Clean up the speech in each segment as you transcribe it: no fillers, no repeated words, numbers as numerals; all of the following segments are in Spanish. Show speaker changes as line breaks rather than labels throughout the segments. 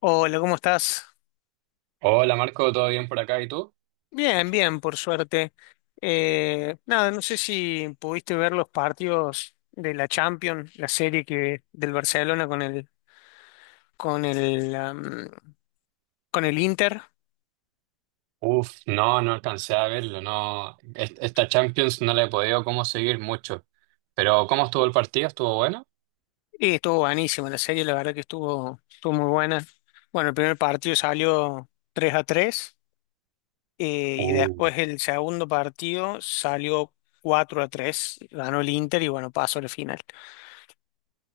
Hola, ¿cómo estás?
Hola Marco, ¿todo bien por acá? ¿Y tú?
Bien, bien, por suerte. Nada, no sé si pudiste ver los partidos de la Champions, la serie que del Barcelona con el con el Inter.
Uf, no, no alcancé a verlo, no. Esta Champions no la he podido como seguir mucho. Pero ¿cómo estuvo el partido? ¿Estuvo bueno?
Y estuvo buenísima la serie, la verdad que estuvo muy buena. Bueno, el primer partido salió 3 a 3 y
Uh,
después el segundo partido salió 4 a 3. Ganó el Inter y bueno, pasó a la final.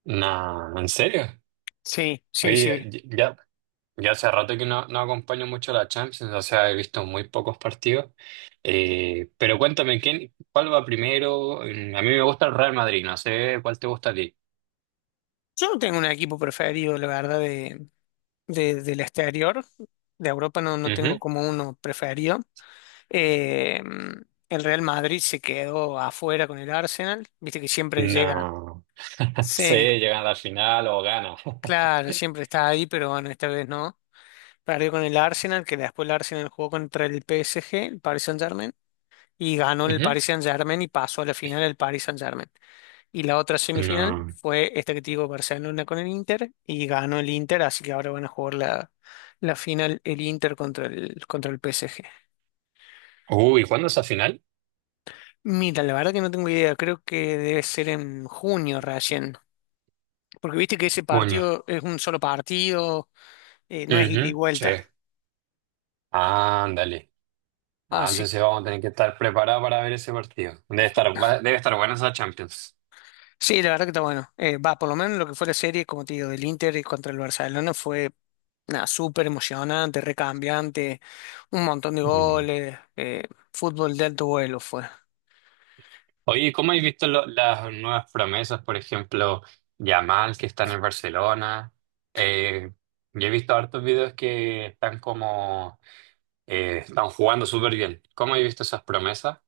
nah, ¿en serio?
Sí, sí, sí.
Oye, ya. Ya hace rato que no, no acompaño mucho a la Champions, o sea, he visto muy pocos partidos. Pero cuéntame, ¿quién, cuál va primero? A mí me gusta el Real Madrid, no sé cuál te gusta a ti.
Yo no tengo un equipo preferido, la verdad, del exterior. De Europa no, no tengo
Ujú.
como uno preferido. Eh, el Real Madrid se quedó afuera con el Arsenal. Viste que siempre llega.
No.
Sí,
Sé llegan a la final o gana.
claro, siempre está ahí, pero bueno, esta vez no. Perdió con el Arsenal, que después el Arsenal jugó contra el PSG, el Paris Saint-Germain, y ganó el
Ujú.
Paris Saint-Germain y pasó a la final el Paris Saint-Germain. Y la otra semifinal
No.
fue esta que te digo, Barcelona con el Inter, y ganó el Inter, así que ahora van a jugar la final el Inter contra el PSG.
Uy, ¿cuándo es la final?
Mira, la verdad que no tengo idea, creo que debe ser en junio recién, porque viste que ese
Bueno.
partido es un solo partido, no es ida y
Ujú. Sí.
vuelta.
Ándale. Ah,
Así
entonces vamos a tener que estar preparados para ver ese partido. Debe estar, debe estar buena esa Champions.
sí, la verdad que está bueno. Va, por lo menos lo que fue la serie, como te digo, del Inter y contra el Barcelona fue nada, súper emocionante, recambiante, un montón de goles, fútbol de alto vuelo fue.
Oye, ¿cómo has visto las nuevas promesas? Por ejemplo, Yamal, que está en el Barcelona. Eh, yo he visto hartos videos que están como... están jugando súper bien. ¿Cómo has visto esas promesas?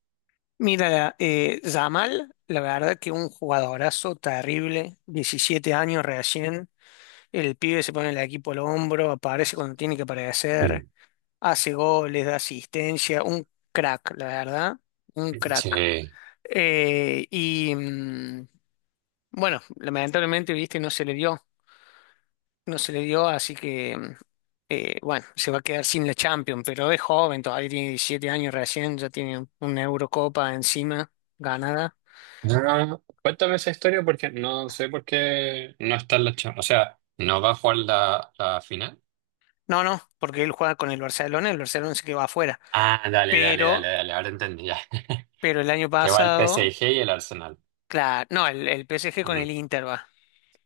Mira, Yamal, la verdad que un jugadorazo terrible, 17 años recién, el pibe se pone el equipo al hombro, aparece cuando tiene que
Mm.
aparecer, hace goles, da asistencia, un crack, la verdad, un crack.
Sí.
Eh, y... mm, Bueno, lamentablemente, viste, no se le dio, no se le dio, así que, bueno, se va a quedar sin la Champions, pero es joven, todavía tiene 17 años recién, ya tiene una Eurocopa encima ganada.
Ah, cuéntame esa historia porque no sé por qué no está en la Champions. O sea, ¿no va a jugar la, la final?
No, no, porque él juega con el Barcelona se quedó afuera,
Ah, dale, dale, dale,
pero,
dale. Ahora entendí ya.
pero el año
Que va el
pasado,
PSG y el Arsenal.
claro, no, el PSG con el
Mm.
Inter va,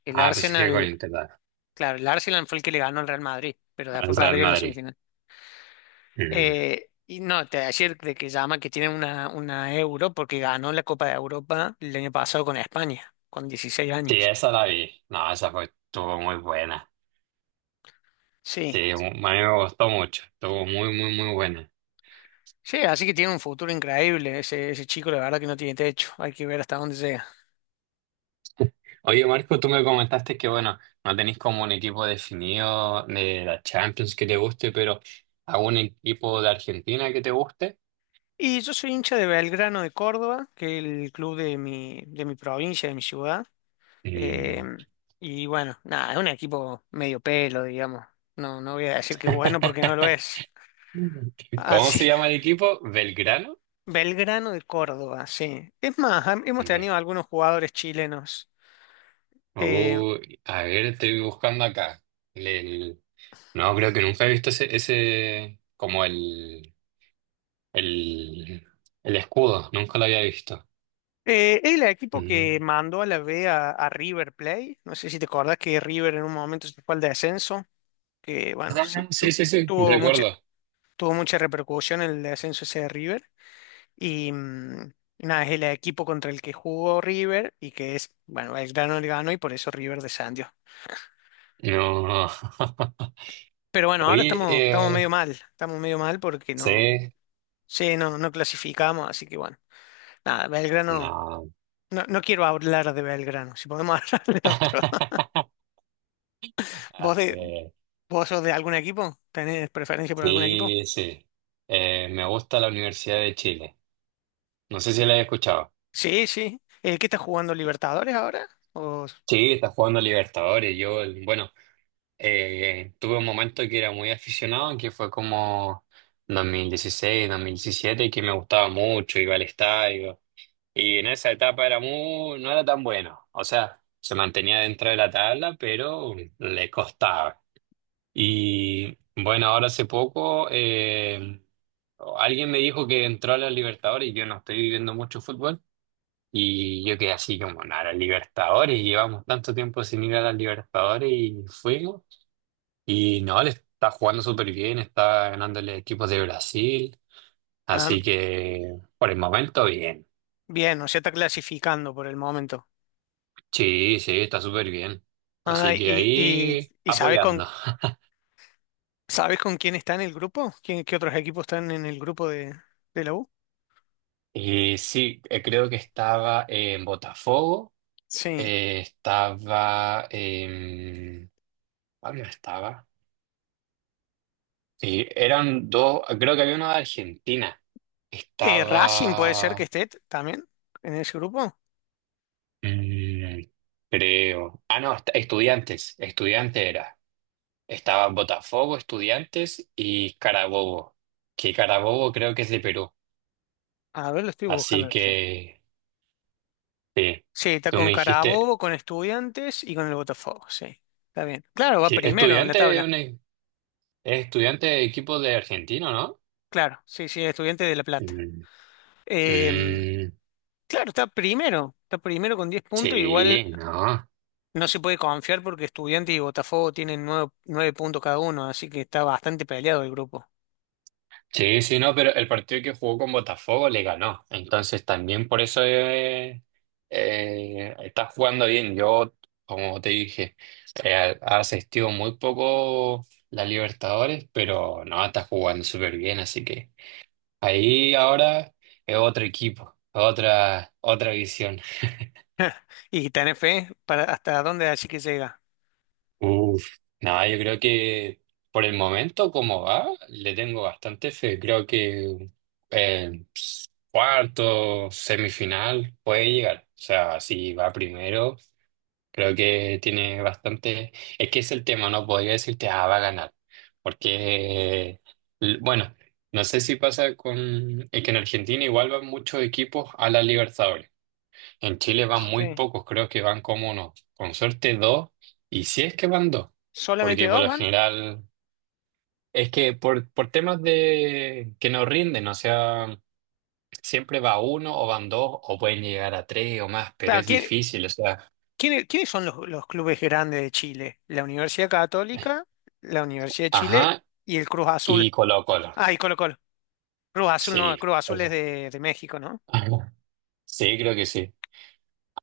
el
Ah, PSG con
Arsenal,
Inter, dale.
claro, el Arsenal fue el que le ganó al Real Madrid, pero
Al
después
Real
perdió en la
Madrid.
semifinal. Y no, te ayer de que llama que tiene una euro porque ganó la Copa de Europa el año pasado con España, con 16
Sí,
años.
esa la vi. No, esa fue, estuvo muy buena.
Sí,
Sí, mu- a mí me gustó mucho. Estuvo muy, muy, muy buena.
sí, así que tiene un futuro increíble ese, ese chico, la verdad que no tiene techo, hay que ver hasta dónde llega.
Oye, Marco, tú me comentaste que, bueno, no tenéis como un equipo definido de la Champions que te guste, pero algún equipo de Argentina que te guste.
Y yo soy hincha de Belgrano de Córdoba, que es el club de mi provincia, de mi ciudad. Eh,
Mm.
y bueno, nada, es un equipo medio pelo, digamos. No, no voy a decir que bueno porque no lo es.
¿Cómo
Así
se llama el equipo? ¿Belgrano?
Belgrano de Córdoba, sí. Es más, hemos
De-
tenido algunos jugadores chilenos. Eh,
Uy, a ver, estoy buscando acá. El- el- No, creo que nunca he visto ese, ese como el... El, el escudo, nunca lo había visto.
el equipo que
Mm.
mandó a la B a River Plate, no sé si te acordás que River en un momento se fue al descenso, que bueno, sí,
Ah, sí, sí, sí,
tuvo mucha,
recuerdo.
tuvo mucha repercusión el descenso ese de River. Y nada, es el equipo contra el que jugó River y que es, bueno, Belgrano le ganó y por eso River descendió.
No.
Pero bueno, ahora
Oye,
estamos, estamos medio mal porque no,
sí,
sí, no, no clasificamos, así que bueno. Ah, Belgrano.
no.
No, no quiero hablar de Belgrano. Si podemos hablar de otro. ¿Vos,
Ah,
de, vos sos de algún equipo? ¿Tenés preferencia por algún equipo?
sí, sí. Me gusta la Universidad de Chile. No sé si la he escuchado.
Sí, sí. ¿Qué está jugando Libertadores ahora? ¿O-
Sí, está jugando Libertadores. Yo, bueno, tuve un momento que era muy aficionado, que fue como 2016, 2017, que me gustaba mucho, iba al estadio. Y en esa etapa era muy, no era tan bueno. O sea, se mantenía dentro de la tabla, pero le costaba. Y bueno, ahora hace poco alguien me dijo que entró a los Libertadores y yo no estoy viviendo mucho fútbol. Y yo quedé así como, nada, los Libertadores, llevamos tanto tiempo sin ir a las Libertadores y fuimos. Y no, le está jugando súper bien, está ganándole equipos de Brasil.
ah,
Así que por el momento, bien.
bien, o sea, está clasificando por el momento.
Sí, sí, está súper bien.
Ah,
Así que
y, y,
ahí
y ¿sabes
apoyando.
sabes con quién está en el grupo? ¿Quién, qué otros equipos están en el grupo de la U?
Y sí, creo que estaba en Botafogo,
Sí.
estaba en... ¿Cuál más estaba? Sí, eran dos, creo que había uno de Argentina.
Racing puede ser que
Estaba...
esté también en ese grupo.
mm, creo. Ah, no, estudiantes, estudiante era. Estaba Botafogo, estudiantes y Carabobo, que Carabobo creo que es de Perú.
A ver, lo estoy
Así
buscando, che.
que... Sí,
Sí, está
tú
con
me dijiste,
Carabobo, con Estudiantes y con el Botafogo, sí. Está bien. Claro, va
sí,
primero en la
estudiante,
tabla.
es estudiante de equipo de argentino, ¿no?
Claro, sí, sí, Estudiantes de La Plata.
Mm,
Em,
mm,
claro, está primero. Está primero con 10 puntos. Igual
sí, no.
no se puede confiar porque Estudiantes y Botafogo tienen nueve puntos cada uno, así que está bastante peleado el grupo.
Sí, sí, no, pero el partido que jugó con Botafogo le ganó. Entonces también por eso está jugando bien. Yo, como te dije, ha asistido muy poco la Libertadores, pero no, está jugando súper bien. Así que ahí ahora es otro equipo, otra, otra visión.
¿Y tenés fe para hasta dónde así que llega?
Uf, no, yo creo que por el momento como va, le tengo bastante fe. Creo que eh, cuarto, semifinal puede llegar. O sea, si va primero, creo que tiene bastante... Es que es el tema, no podría decirte, ah, va a ganar. Porque, bueno, no sé si pasa con... Es que en Argentina igual van muchos equipos a la Libertadores. En Chile van muy
Sí.
pocos, creo que van como uno, con suerte dos, y si es que van dos,
¿Solamente
porque por
dos
lo
van?
general es que por temas de que no rinden, o sea, siempre va uno o van dos o pueden llegar a tres o más, pero
Claro,
es
¿quién-
difícil, o sea,
quién- quiénes son los clubes grandes de Chile? La Universidad Católica, la Universidad de Chile
ajá,
y el Cruz Azul.
y Colo Colo,
Ah, y Colo Colo. Cruz Azul no,
sí,
Cruz Azul es
eso.
de México, ¿no?
Ajá. Sí, creo que sí.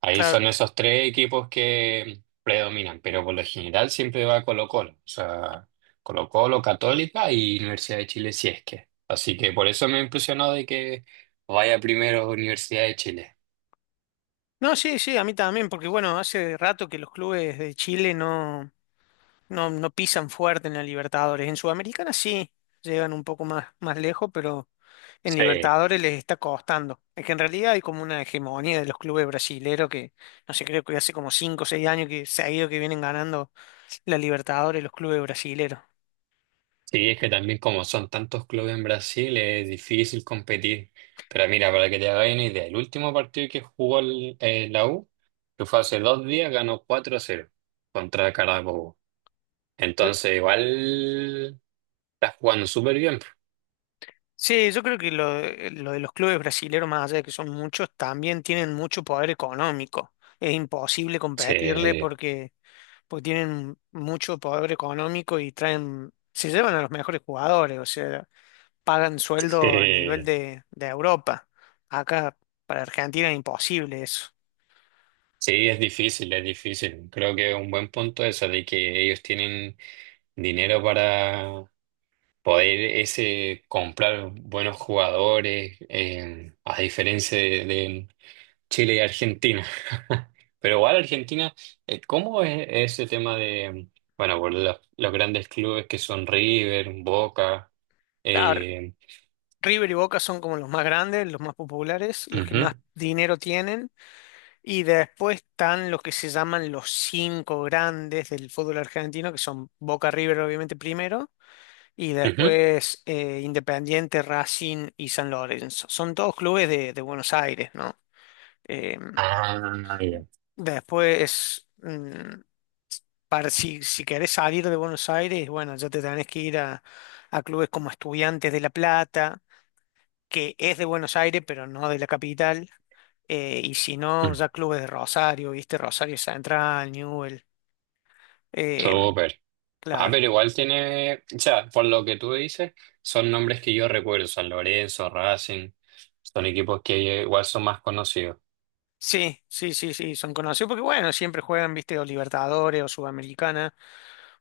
Ahí
Claro.
son esos tres equipos que predominan, pero por lo general siempre va Colo-Colo, o sea, Colo-Colo, Católica y Universidad de Chile si es que. Así que por eso me impresionó de que vaya primero Universidad de Chile.
No, sí, sí, a mí también, porque bueno, hace rato que los clubes de Chile no pisan fuerte en la Libertadores. En Sudamericana sí, llegan un poco más, más lejos, pero en
Sí,
Libertadores les está costando. Es que en realidad hay como una hegemonía de los clubes brasileros que, no sé, creo que hace como 5 o 6 años que se ha ido que vienen ganando la Libertadores los clubes brasileros.
sí, es que también como son tantos clubes en Brasil es difícil competir. Pero mira, para que te hagas una idea, el último partido que jugó la U, que fue hace dos días, ganó cuatro a cero contra Carabobo. Entonces, igual estás jugando súper bien.
Sí, yo creo que lo de los clubes brasileros, más allá de que son muchos, también tienen mucho poder económico. Es imposible competirle
Sí,
porque, porque tienen mucho poder económico y traen, se llevan a los mejores jugadores, o sea, pagan sueldo a nivel
sí,
de Europa. Acá para Argentina es imposible eso.
sí, es difícil, es difícil. Creo que es un buen punto eso de que ellos tienen dinero para poder ese comprar buenos jugadores, a diferencia de Chile y Argentina. Pero igual Argentina, ¿cómo es ese tema de, bueno, por los grandes clubes que son River, Boca?
Ah,
Eh,
River y Boca son como los más grandes, los más populares, los que más
ujú,
dinero tienen. Y después están los que se llaman los cinco grandes del fútbol argentino, que son Boca River, obviamente, primero, y
ujú.
después Independiente, Racing y San Lorenzo. Son todos clubes de Buenos Aires, ¿no? Eh,
Ah, ya.
después, mm, si, si querés salir de Buenos Aires, bueno, ya te tenés que ir a clubes como Estudiantes de La Plata, que es de Buenos Aires, pero no de la capital. Y si no,
Mm,
ya clubes de Rosario, ¿viste? Rosario Central, Eh,
súper. Ah,
claro.
pero igual tiene, o sea, por lo que tú dices, son nombres que yo recuerdo, San Lorenzo, Racing, son equipos que igual son más conocidos.
Sí, sí, sí, sí, son conocidos porque bueno, siempre juegan, viste, o Libertadores o Sudamericana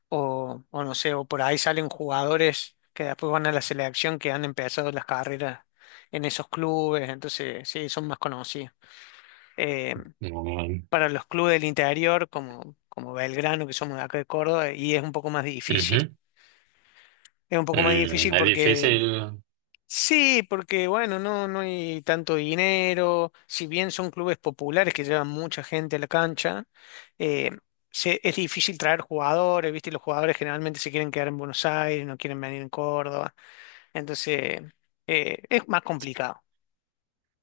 o no sé, o por ahí salen jugadores que después van a la selección que han empezado las carreras en esos clubes, entonces sí, son más conocidos. Eh,
Mm,
para los clubes del interior, como, como Belgrano, que somos de acá de Córdoba, y es un poco más difícil.
ujú.
Es un poco más
Mm,
difícil
es
porque
difícil,
sí, porque bueno, no, no hay tanto dinero, si bien son clubes populares que llevan mucha gente a la cancha, eh, es difícil traer jugadores, ¿viste? Los jugadores generalmente se quieren quedar en Buenos Aires, no quieren venir en Córdoba, entonces es más complicado.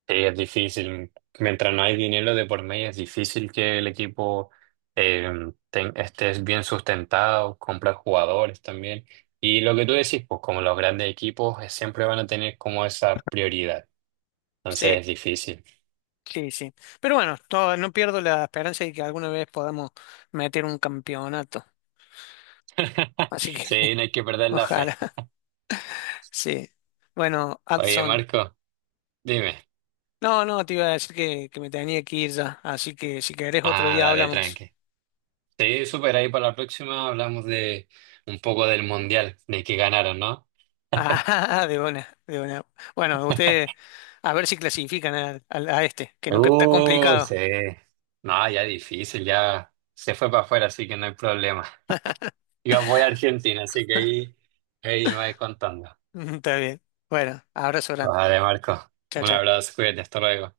sí, es difícil. Mientras no hay dinero de por medio, es difícil que el equipo eh, esté bien sustentado, comprar jugadores también. Y lo que tú decís, pues como los grandes equipos siempre van a tener como esa prioridad. Entonces
Sí,
es difícil.
sí, sí. Pero bueno, no pierdo la esperanza de que alguna vez podamos meter un campeonato, así que
Sí, no hay que perder la fe.
ojalá, sí. Bueno,
Oye,
Adson.
Marco, dime.
No, no, te iba a decir que me tenía que ir ya, así que si querés otro
Ah,
día
dale,
hablamos.
tranqui. Sí, súper, ahí para la próxima hablamos de un poco del mundial, de que ganaron, ¿no?
Ah, de una, de una. Bueno, ustedes a ver si clasifican a que no que está
Uy, sí.
complicado.
No, ya difícil, ya se fue para afuera, así que no hay problema. Yo voy a Argentina, así que ahí, ahí me vais contando.
Está bien. Bueno, abrazo grande.
Vale, Marco,
Chao,
un
chao.
abrazo, cuídate, hasta luego.